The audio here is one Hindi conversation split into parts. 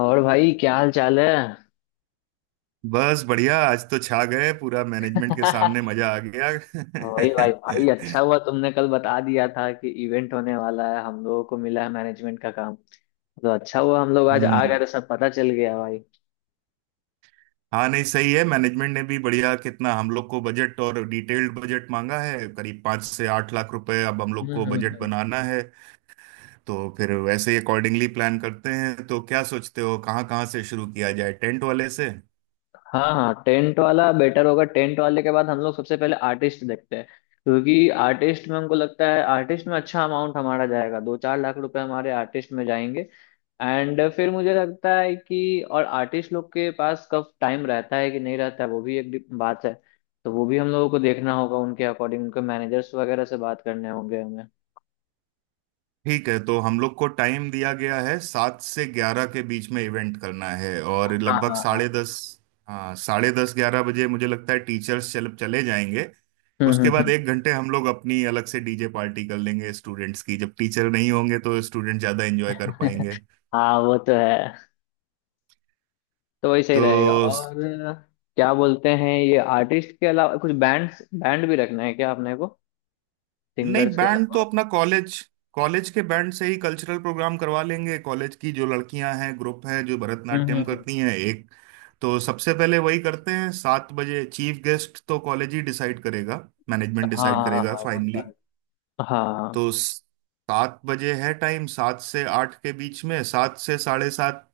और भाई क्या हाल चाल है। बस बढ़िया। आज तो छा गए पूरा मैनेजमेंट के सामने, मजा आ गया। वही भाई भाई अच्छा हुआ तुमने कल बता दिया था कि इवेंट होने वाला है, हम लोगों को मिला है मैनेजमेंट का काम। तो अच्छा हुआ हम लोग आज आ गए हम्म। तो सब पता चल गया भाई। हाँ, नहीं सही है, मैनेजमेंट ने भी बढ़िया कितना हम लोग को बजट और डिटेल्ड बजट मांगा है, करीब 5 से 8 लाख रुपए। अब हम लोग हम्म को हम्म बजट हम्म। बनाना है, तो फिर वैसे ही अकॉर्डिंगली प्लान करते हैं। तो क्या सोचते हो कहाँ कहाँ से शुरू किया जाए, टेंट वाले से? हाँ हाँ, टेंट वाला बेटर होगा। टेंट वाले के बाद हम लोग सबसे पहले आर्टिस्ट देखते हैं, क्योंकि आर्टिस्ट में हमको लगता है आर्टिस्ट में अच्छा अमाउंट हमारा जाएगा। 2-4 लाख रुपए हमारे आर्टिस्ट में जाएंगे। एंड फिर मुझे लगता है कि और आर्टिस्ट लोग के पास कब टाइम रहता है कि नहीं रहता है, वो भी एक बात है। तो वो भी हम लोगों को देखना होगा, उनके अकॉर्डिंग उनके मैनेजर्स वगैरह से बात करने होंगे हमें। ठीक है। तो हम लोग को टाइम दिया गया है 7 से 11 के बीच में इवेंट करना है, और हाँ लगभग हाँ हाँ। साढ़े दस हाँ, 10:30, 11 बजे मुझे लगता है टीचर्स चल चले जाएंगे। उसके बाद हम्म। 1 घंटे हम लोग अपनी अलग से डीजे पार्टी कर लेंगे स्टूडेंट्स की, जब टीचर नहीं होंगे तो स्टूडेंट ज़्यादा एंजॉय कर पाएंगे। हाँ वो तो है। तो वही सही तो रहेगा। और क्या बोलते हैं ये आर्टिस्ट के अलावा कुछ बैंड्स बैंड भी रखना है क्या अपने को, नहीं, सिंगर्स के बैंड तो अलावा? अपना कॉलेज कॉलेज के बैंड से ही कल्चरल प्रोग्राम करवा लेंगे। कॉलेज की जो लड़कियां हैं, ग्रुप हैं जो भरतनाट्यम हम्म। करती हैं, एक तो सबसे पहले वही करते हैं। सात बजे चीफ गेस्ट तो कॉलेज ही डिसाइड करेगा, मैनेजमेंट हाँ डिसाइड हाँ करेगा हाँ वो तो है। फाइनली। हाँ। तो स- 7 बजे है टाइम, 7 से 8 के बीच में, 7 से 7:30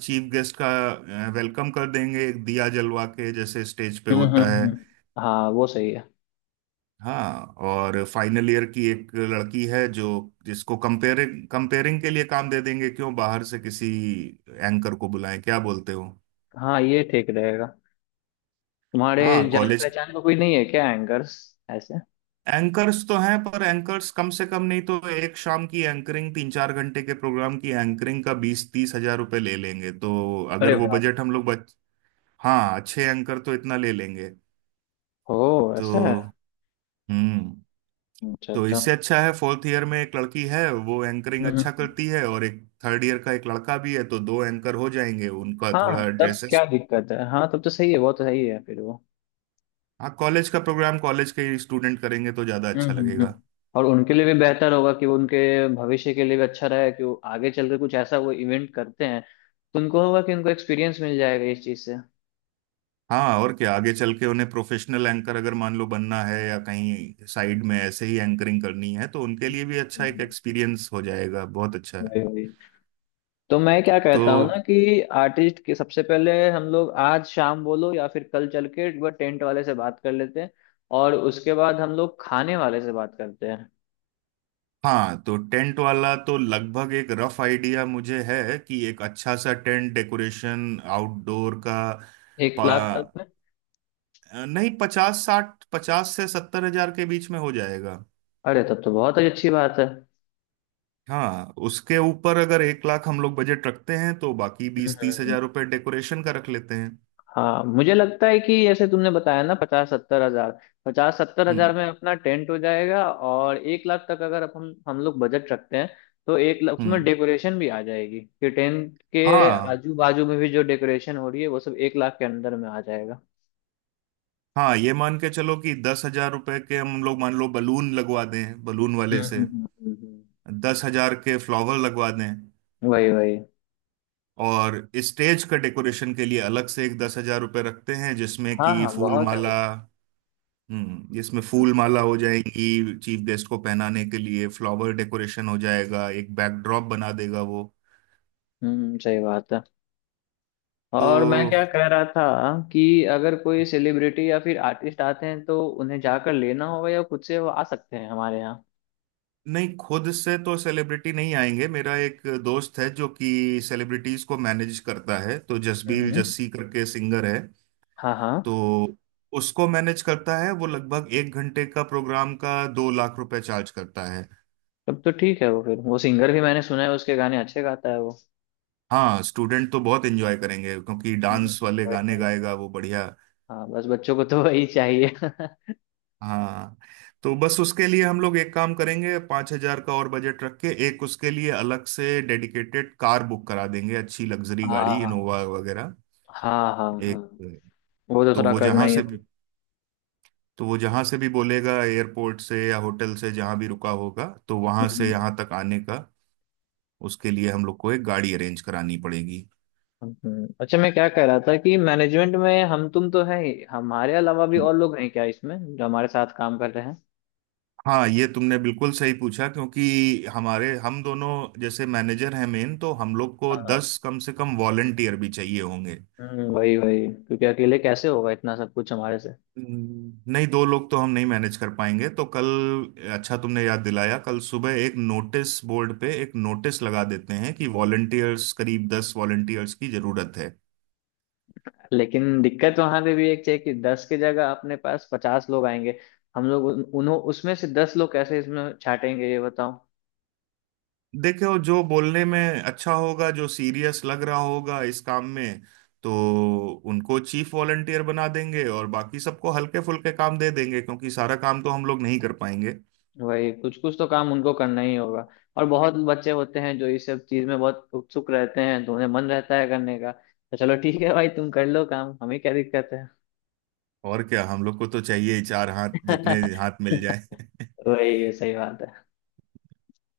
चीफ गेस्ट का वेलकम कर देंगे, एक दिया जलवा के, जैसे स्टेज पे हम्म हम्म, होता है। हम्म। हाँ वो सही है। हाँ, और फाइनल ईयर की एक लड़की है जो, जिसको कंपेयरिंग कंपेयरिंग के लिए काम दे देंगे। क्यों बाहर से किसी एंकर को बुलाएं, क्या बोलते हो? हाँ ये ठीक रहेगा। तुम्हारे हाँ, जान कॉलेज। पहचान का कोई नहीं है क्या एंकर्स ऐसे? एंकर्स तो हैं, पर एंकर्स कम से कम नहीं तो एक शाम की एंकरिंग, तीन चार घंटे के प्रोग्राम की एंकरिंग का 20 से 30 हजार रुपये ले लेंगे। तो अरे अगर वो बाप। बजट हम लोग बच। हाँ अच्छे एंकर तो इतना ले लेंगे। ओ तो ऐसा है। हम्म, अच्छा तो अच्छा हम्म। इससे अच्छा है फोर्थ ईयर में एक लड़की है वो एंकरिंग हम्म, अच्छा हम्म। करती है, और एक थर्ड ईयर का एक लड़का भी है, तो दो एंकर हो जाएंगे, उनका हाँ थोड़ा तब ड्रेसेस। क्या दिक्कत है। हाँ तब तो सही है, वो तो सही है फिर वो। हाँ, कॉलेज का प्रोग्राम कॉलेज के स्टूडेंट करेंगे तो ज्यादा अच्छा हम्म हम्म लगेगा। हम्म। और उनके लिए भी बेहतर होगा कि वो उनके भविष्य के लिए भी अच्छा रहे कि वो आगे चल के कुछ ऐसा वो इवेंट करते हैं, तो उनको होगा कि उनको एक्सपीरियंस मिल जाएगा इस चीज़ से। हम्म। हाँ, और क्या, आगे चल के उन्हें प्रोफेशनल एंकर अगर मान लो बनना है या कहीं साइड में ऐसे ही एंकरिंग करनी है, तो उनके लिए भी अच्छा एक एक्सपीरियंस हो जाएगा, बहुत अच्छा है। वही वही। तो मैं क्या तो कहता हूँ ना कि आर्टिस्ट के सबसे पहले हम लोग आज शाम बोलो या फिर कल चल के एक बार टेंट वाले से बात कर लेते हैं। और उसके बाद हम लोग खाने वाले से बात करते हैं। हाँ, तो टेंट वाला तो लगभग एक रफ आइडिया मुझे है कि एक अच्छा सा टेंट डेकोरेशन आउटडोर का एक पा, लाख तक में नहीं 50 से 70 हजार के बीच में हो जाएगा। अरे तब तो बहुत ही अच्छी बात है। हाँ, उसके ऊपर अगर 1 लाख हम लोग बजट रखते हैं तो बाकी बीस तीस हम्म। हजार रुपये डेकोरेशन का रख लेते हैं। हाँ मुझे लगता है कि जैसे तुमने बताया ना, 50-70 हजार, 50-70 हजार हम्म। में अपना टेंट हो जाएगा। और 1 लाख तक अगर अपन हम लोग बजट रखते हैं, तो 1 लाख उसमें हम्म। डेकोरेशन भी आ जाएगी कि टेंट के हाँ। आजू बाजू में भी जो डेकोरेशन हो रही है वो सब 1 लाख के अंदर में आ जाएगा। हाँ, ये मान के चलो कि 10 हजार रुपये के हम लोग मान लो बलून लगवा दें बलून हम्म वाले हम्म से, हम्म हम्म, हम्म। 10 हजार के फ्लावर लगवा दें, वही वही। और स्टेज का डेकोरेशन के लिए अलग से एक 10 हजार रुपये रखते हैं, जिसमें हाँ कि हाँ फूल बहुत है वो। माला। हम्म, जिसमें हम्म फूल माला हो जाएंगी चीफ गेस्ट को पहनाने के लिए, फ्लावर डेकोरेशन हो जाएगा, एक बैकड्रॉप बना देगा वो। सही बात है। और मैं तो क्या कह रहा था कि अगर कोई सेलिब्रिटी या फिर आर्टिस्ट आते हैं तो उन्हें जाकर लेना होगा या खुद से वो आ सकते हैं हमारे नहीं, खुद से तो सेलिब्रिटी नहीं आएंगे। मेरा एक दोस्त है जो कि सेलिब्रिटीज को मैनेज करता है, तो जसबीर यहाँ? जस्सी करके सिंगर है, हाँ हाँ। तो उसको मैनेज करता है। वो लगभग 1 घंटे का प्रोग्राम का 2 लाख रुपए चार्ज करता है। तब तो ठीक है वो। फिर वो सिंगर भी मैंने सुना है, उसके गाने अच्छे गाता है वो। हाँ, स्टूडेंट तो बहुत एंजॉय करेंगे क्योंकि हम्म। डांस वाले वही गाने वही। गाएगा वो बढ़िया। हाँ बस बच्चों को तो वही चाहिए। हाँ हाँ, तो बस उसके लिए हम लोग एक काम करेंगे, 5 हजार का और बजट रख के एक उसके लिए अलग से डेडिकेटेड कार बुक करा देंगे, अच्छी लग्जरी गाड़ी हाँ इनोवा वगैरह। हाँ हाँ। हाँ एक, वो तो तो थोड़ा वो करना जहाँ ही से होगा। भी तो वो जहाँ से भी बोलेगा, एयरपोर्ट से या होटल से जहाँ भी रुका होगा, तो वहाँ से हम्म, यहाँ तक आने का उसके लिए हम लोग को एक गाड़ी अरेंज करानी पड़ेगी। अच्छा मैं क्या कह रहा था कि मैनेजमेंट में हम तुम तो हैं ही, हमारे अलावा भी और लोग हैं क्या इसमें जो हमारे साथ काम कर रहे हैं? हाँ, ये तुमने बिल्कुल सही पूछा, क्योंकि हमारे हम दोनों जैसे मैनेजर हैं मेन, तो हम लोग को हाँ। 10 कम से कम वॉलंटियर भी चाहिए होंगे। वही वही, क्योंकि अकेले कैसे होगा इतना सब कुछ हमारे से। नहीं दो लोग तो हम नहीं मैनेज कर पाएंगे। तो कल, अच्छा तुमने याद दिलाया, कल सुबह एक नोटिस बोर्ड पे एक नोटिस लगा देते हैं कि वॉलंटियर्स करीब 10 वॉलंटियर्स की जरूरत है। लेकिन दिक्कत वहां पे भी एक है कि 10 की जगह अपने पास 50 लोग आएंगे। हम लोग उन्हों उसमें से 10 लोग कैसे इसमें छाटेंगे ये बताओ। देखो, जो बोलने में अच्छा होगा, जो सीरियस लग रहा होगा इस काम में, तो उनको चीफ वॉलंटियर बना देंगे और बाकी सबको हल्के फुल्के काम दे देंगे क्योंकि सारा काम तो हम लोग नहीं कर पाएंगे। वही, कुछ कुछ तो काम उनको करना ही होगा। और बहुत बच्चे होते हैं जो इस सब चीज में बहुत उत्सुक रहते हैं, तो उन्हें मन रहता है करने का। तो चलो ठीक है भाई तुम कर लो काम, हमें क्या दिक्कत है। और क्या, हम लोग को तो चाहिए ही चार हाथ, जितने हाथ मिल जाए। वही, ये सही बात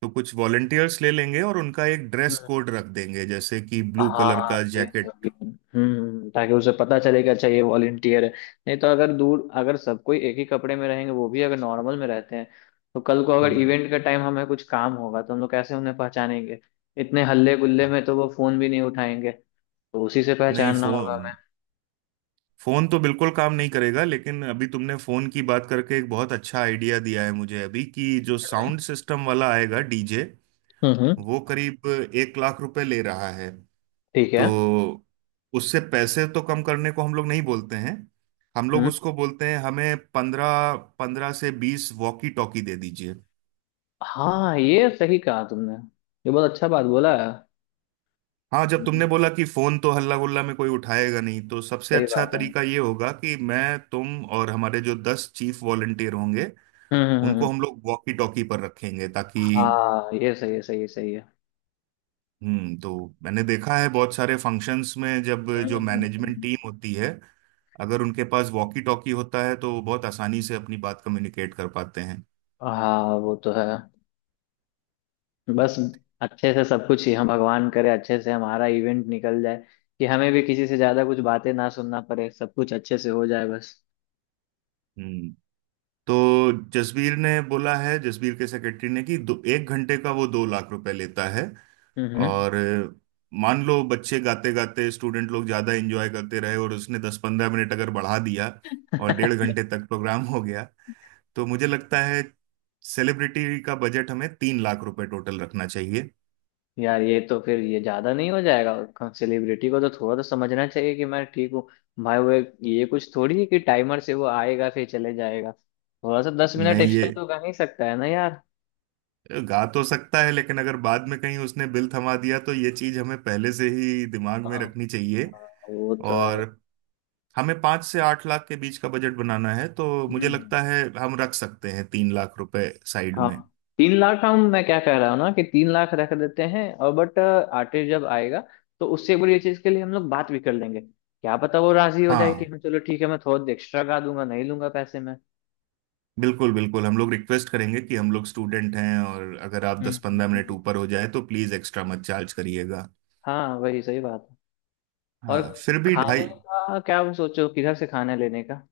तो कुछ वॉलंटियर्स ले लेंगे और उनका एक है। ड्रेस कोड रख देंगे, जैसे कि ब्लू कलर हाँ का ये जैकेट। सब भी। हम्म, ताकि उसे पता चले कि अच्छा ये वॉलंटियर है। नहीं तो अगर दूर अगर सब कोई एक ही कपड़े में रहेंगे, वो भी अगर नॉर्मल में रहते हैं, तो कल को अगर हम्म। इवेंट का टाइम हमें कुछ काम होगा तो हम लोग कैसे उन्हें पहचानेंगे। इतने हल्ले गुल्ले हाँ, में तो वो फोन भी नहीं उठाएंगे। तो उसी से नहीं पहचानना होगा फोन हमें। फोन तो बिल्कुल काम नहीं करेगा, लेकिन अभी तुमने फोन की बात करके एक बहुत अच्छा आइडिया दिया है मुझे अभी, कि जो हम्म साउंड सिस्टम वाला आएगा डीजे, हम्म, हम्म, वो करीब 1 लाख रुपए ले रहा है। ठीक तो है। उससे पैसे तो कम करने को हम लोग नहीं बोलते हैं, हम लोग हम्म। उसको बोलते हैं हमें 15 से 20 वॉकी टॉकी दे दीजिए। हाँ ये सही कहा तुमने, ये बहुत अच्छा बात बोला है। हाँ, जब तुमने हम्म, बोला कि फोन तो हल्ला गुल्ला में कोई उठाएगा नहीं, तो सबसे सही अच्छा बात है। तरीका ये होगा कि मैं तुम और हमारे जो 10 चीफ वॉलंटियर होंगे उनको हम्म। हम लोग वॉकी टॉकी पर रखेंगे ताकि। हाँ ये सही है, सही है, सही है। हम्म, तो मैंने देखा है बहुत सारे फंक्शंस में जब हम्म जो हम्म, मैनेजमेंट हम्म। टीम होती है, अगर उनके पास वॉकी टॉकी होता है तो वो बहुत आसानी से अपनी बात कम्युनिकेट कर पाते हैं। हाँ वो तो है। बस अच्छे से सब कुछ ही, हम भगवान करे अच्छे से हमारा इवेंट निकल जाए, कि हमें भी किसी से ज्यादा कुछ बातें ना सुनना पड़े, सब कुछ अच्छे से हो जाए बस। हम्म, तो जसबीर ने बोला है, जसबीर के सेक्रेटरी ने कि दो, 1 घंटे का वो 2 लाख रुपए लेता है। हम्म। और मान लो बच्चे गाते गाते स्टूडेंट लोग ज्यादा एंजॉय करते रहे और उसने 10 से 15 मिनट अगर बढ़ा दिया और 1.5 घंटे तक प्रोग्राम हो गया, तो मुझे लगता है सेलिब्रिटी का बजट हमें 3 लाख रुपए टोटल रखना चाहिए। यार ये तो फिर ये ज्यादा नहीं हो जाएगा? सेलिब्रिटी को तो थोड़ा तो समझना चाहिए कि मैं ठीक हूँ। भाई वो ये कुछ थोड़ी है कि टाइमर से वो आएगा फिर चले जाएगा। थोड़ा सा 10 मिनट नहीं, ये एक्स्ट्रा तो कर ही सकता है ना यार। गा तो सकता है लेकिन अगर बाद में कहीं उसने बिल थमा दिया, तो ये चीज हमें पहले से ही दिमाग में हाँ रखनी चाहिए। हाँ, वो तो है। और हमें 5 से 8 लाख के बीच का बजट बनाना है, तो हम्म मुझे हम्म। लगता है हम रख सकते हैं 3 लाख रुपए साइड हाँ। में। 3 लाख, हम मैं क्या कह रहा हूँ ना कि 3 लाख रख देते हैं, और बट आर्टिस्ट जब आएगा तो उससे एक बार ये चीज के लिए हम लोग बात भी कर लेंगे, क्या पता वो राजी हो जाए कि हाँ, हाँ चलो ठीक है मैं थोड़ा एक्स्ट्रा गा दूंगा, नहीं लूंगा पैसे में। बिल्कुल बिल्कुल, हम लोग रिक्वेस्ट करेंगे कि हम लोग स्टूडेंट हैं और अगर आप हम्म दस हम्म पंद्रह मिनट हम्म। ऊपर हो जाए तो प्लीज एक्स्ट्रा मत चार्ज करिएगा। हाँ वही सही बात है। और हाँ, फिर भी खाने ढाई। का क्या, आप सोचो किधर से खाने लेने का।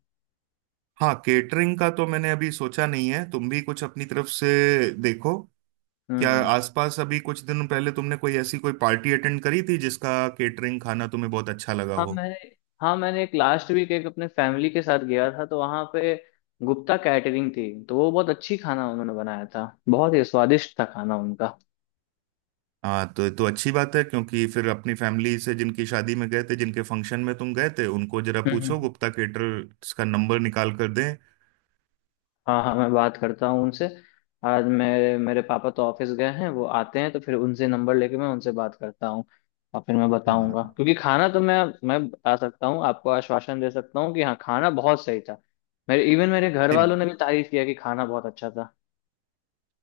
हाँ, केटरिंग का तो मैंने अभी सोचा नहीं है, तुम भी कुछ अपनी तरफ से। देखो, क्या हम्म। आसपास अभी कुछ दिन पहले तुमने कोई ऐसी कोई पार्टी अटेंड करी थी जिसका केटरिंग खाना तुम्हें बहुत अच्छा लगा हाँ हो? मैंने, हाँ मैंने एक लास्ट वीक एक अपने फैमिली के साथ गया था, तो वहाँ पे गुप्ता कैटरिंग थी तो वो बहुत अच्छी, खाना उन्होंने बनाया था बहुत ही स्वादिष्ट था, खाना उनका। हाँ तो अच्छी बात है, क्योंकि फिर अपनी फैमिली से जिनकी शादी में गए थे, जिनके फंक्शन में तुम गए थे, उनको जरा पूछो हम्म। गुप्ता केटरर्स का नंबर निकाल कर दें। हाँ हाँ मैं बात करता हूँ उनसे। आज मेरे मेरे पापा तो ऑफिस गए हैं, वो आते हैं तो फिर उनसे नंबर लेके मैं उनसे बात करता हूँ। और फिर मैं बताऊंगा, हाँ। क्योंकि खाना तो मैं बता सकता हूँ आपको, आश्वासन दे सकता हूँ कि हाँ खाना बहुत सही था। मेरे इवन मेरे घर नहीं, वालों ने भी तारीफ किया कि खाना बहुत अच्छा था।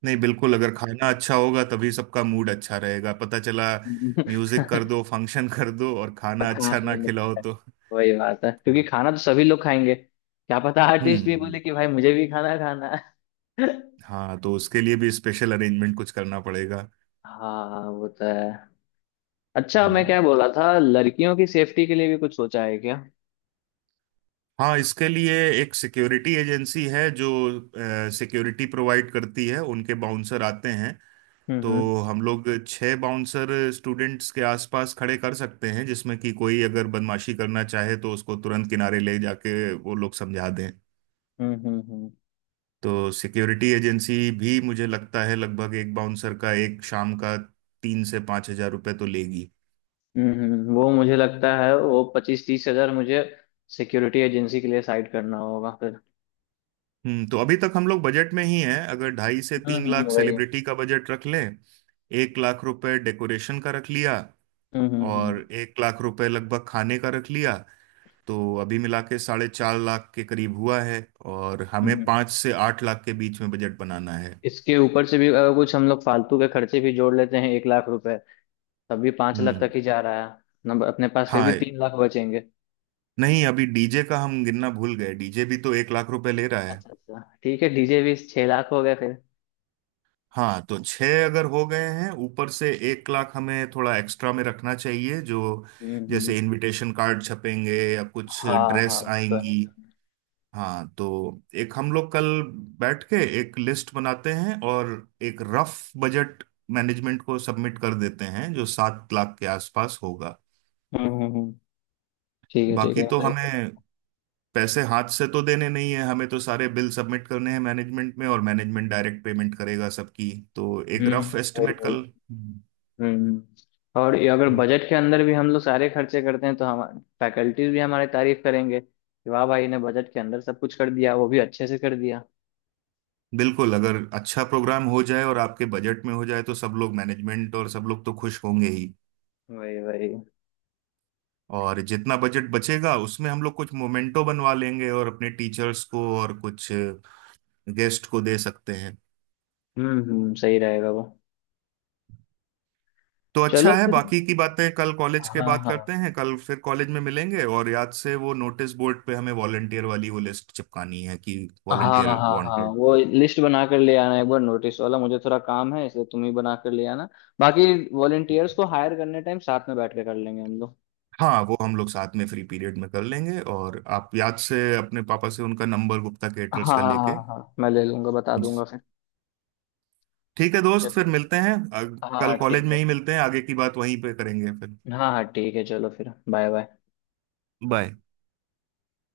नहीं बिल्कुल, अगर खाना अच्छा होगा तभी सबका मूड अच्छा रहेगा, पता चला म्यूजिक कर दो, फंक्शन कर दो और पर खाना खाना अच्छा ही ना नहीं, खिलाओ तो। वही बात है क्योंकि हम्म। खाना तो सभी लोग खाएंगे। क्या पता आर्टिस्ट भी हम्म। बोले कि भाई मुझे भी खाना खाना है। हाँ, तो उसके लिए भी स्पेशल अरेंजमेंट कुछ करना पड़ेगा। हाँ वो तो है। अच्छा मैं हम्म। क्या बोला था, लड़कियों की सेफ्टी के लिए भी कुछ सोचा है क्या? हाँ, इसके लिए एक सिक्योरिटी एजेंसी है जो सिक्योरिटी प्रोवाइड करती है, उनके बाउंसर आते हैं। हम्म तो हम्म हम लोग 6 बाउंसर स्टूडेंट्स के आसपास खड़े कर सकते हैं, जिसमें कि कोई अगर बदमाशी करना चाहे तो उसको तुरंत किनारे ले जाके वो लोग समझा दें। हम्म हम्म हम्म, तो सिक्योरिटी एजेंसी भी मुझे लगता है लगभग एक बाउंसर का एक शाम का 3 से 5 हजार रुपये तो लेगी। हम्म। वो मुझे लगता है वो 25-30 हजार मुझे सिक्योरिटी एजेंसी के लिए साइड करना होगा फिर। हम्म, तो अभी तक हम लोग बजट में ही हैं। अगर ढाई से तीन लाख वही। सेलिब्रिटी का बजट रख लें, 1 लाख रुपए डेकोरेशन का रख लिया हम्म हम्म हम्म और 1 लाख रुपए लगभग खाने का रख लिया, तो अभी मिला के 4.5 लाख के करीब हुआ है, और हमें हम्म, हम्म। पाँच से आठ लाख के बीच में बजट बनाना है। इसके ऊपर से भी अगर कुछ हम लोग फालतू के खर्चे भी जोड़ लेते हैं 1 लाख रुपए, तब भी 5 लाख हम्म। तक ही जा रहा है नंबर। अपने पास फिर भी हाँ, 3 लाख बचेंगे। नहीं अभी डीजे का हम गिनना भूल गए, डीजे भी तो 1 लाख रुपए ले रहा। अच्छा अच्छा ठीक है, डीजे भी, 6 लाख हो गए फिर। हाँ तो 6 अगर हो गए हैं, ऊपर से 1 लाख हमें थोड़ा एक्स्ट्रा में रखना चाहिए, जो हम्म। जैसे इनविटेशन कार्ड छपेंगे या कुछ हाँ हाँ ड्रेस वो तो है। आएंगी। हाँ, तो एक हम लोग कल बैठ के एक लिस्ट बनाते हैं और एक रफ बजट मैनेजमेंट को सबमिट कर देते हैं जो 7 लाख के आसपास होगा। हम्म हम्म हम्म, ठीक है ठीक बाकी है तो सही बात। हमें पैसे हाथ से तो देने नहीं है, हमें तो सारे बिल सबमिट करने हैं मैनेजमेंट में और मैनेजमेंट डायरेक्ट पेमेंट करेगा सबकी, तो एक हम्म रफ वही एस्टिमेट वही। कल। हम्म। और ये अगर बजट के अंदर भी हम लोग सारे खर्चे करते हैं तो हम फैकल्टीज भी हमारी तारीफ करेंगे कि वाह भाई ने बजट के अंदर सब कुछ कर दिया, वो भी अच्छे से कर दिया। बिल्कुल, अगर अच्छा प्रोग्राम हो जाए और आपके बजट में हो जाए तो सब लोग, मैनेजमेंट और सब लोग तो खुश होंगे ही। वही वही। और जितना बजट बचेगा उसमें हम लोग कुछ मोमेंटो बनवा लेंगे और अपने टीचर्स को और कुछ गेस्ट को दे सकते हैं। सही रहेगा वो। तो चलो अच्छा है, फिर। बाकी की बातें कल कॉलेज के हाँ बाद हाँ करते हैं, कल फिर कॉलेज में मिलेंगे। और याद से वो नोटिस बोर्ड पे हमें वॉलंटियर वाली वो लिस्ट चिपकानी है कि हाँ हाँ। वॉलंटियर हाँ वांटेड। वो लिस्ट बना कर ले आना एक बार, नोटिस वाला, मुझे थोड़ा काम है इसलिए तुम ही बना कर ले आना। बाकी वॉलेंटियर्स को हायर करने टाइम साथ में बैठ के कर लेंगे हम लोग। हाँ, वो हम लोग साथ में फ्री पीरियड में कर लेंगे, और आप याद से अपने पापा से उनका नंबर गुप्ता हाँ केटरर्स का हाँ हाँ लेके। हाँ मैं ले लूंगा, बता ठीक दूंगा फिर। है दोस्त, फिर चलो, मिलते हैं। हाँ कल हाँ कॉलेज ठीक में है। ही मिलते हैं, आगे की बात वहीं पे करेंगे फिर। हाँ हाँ ठीक है, चलो फिर बाय बाय। बाय।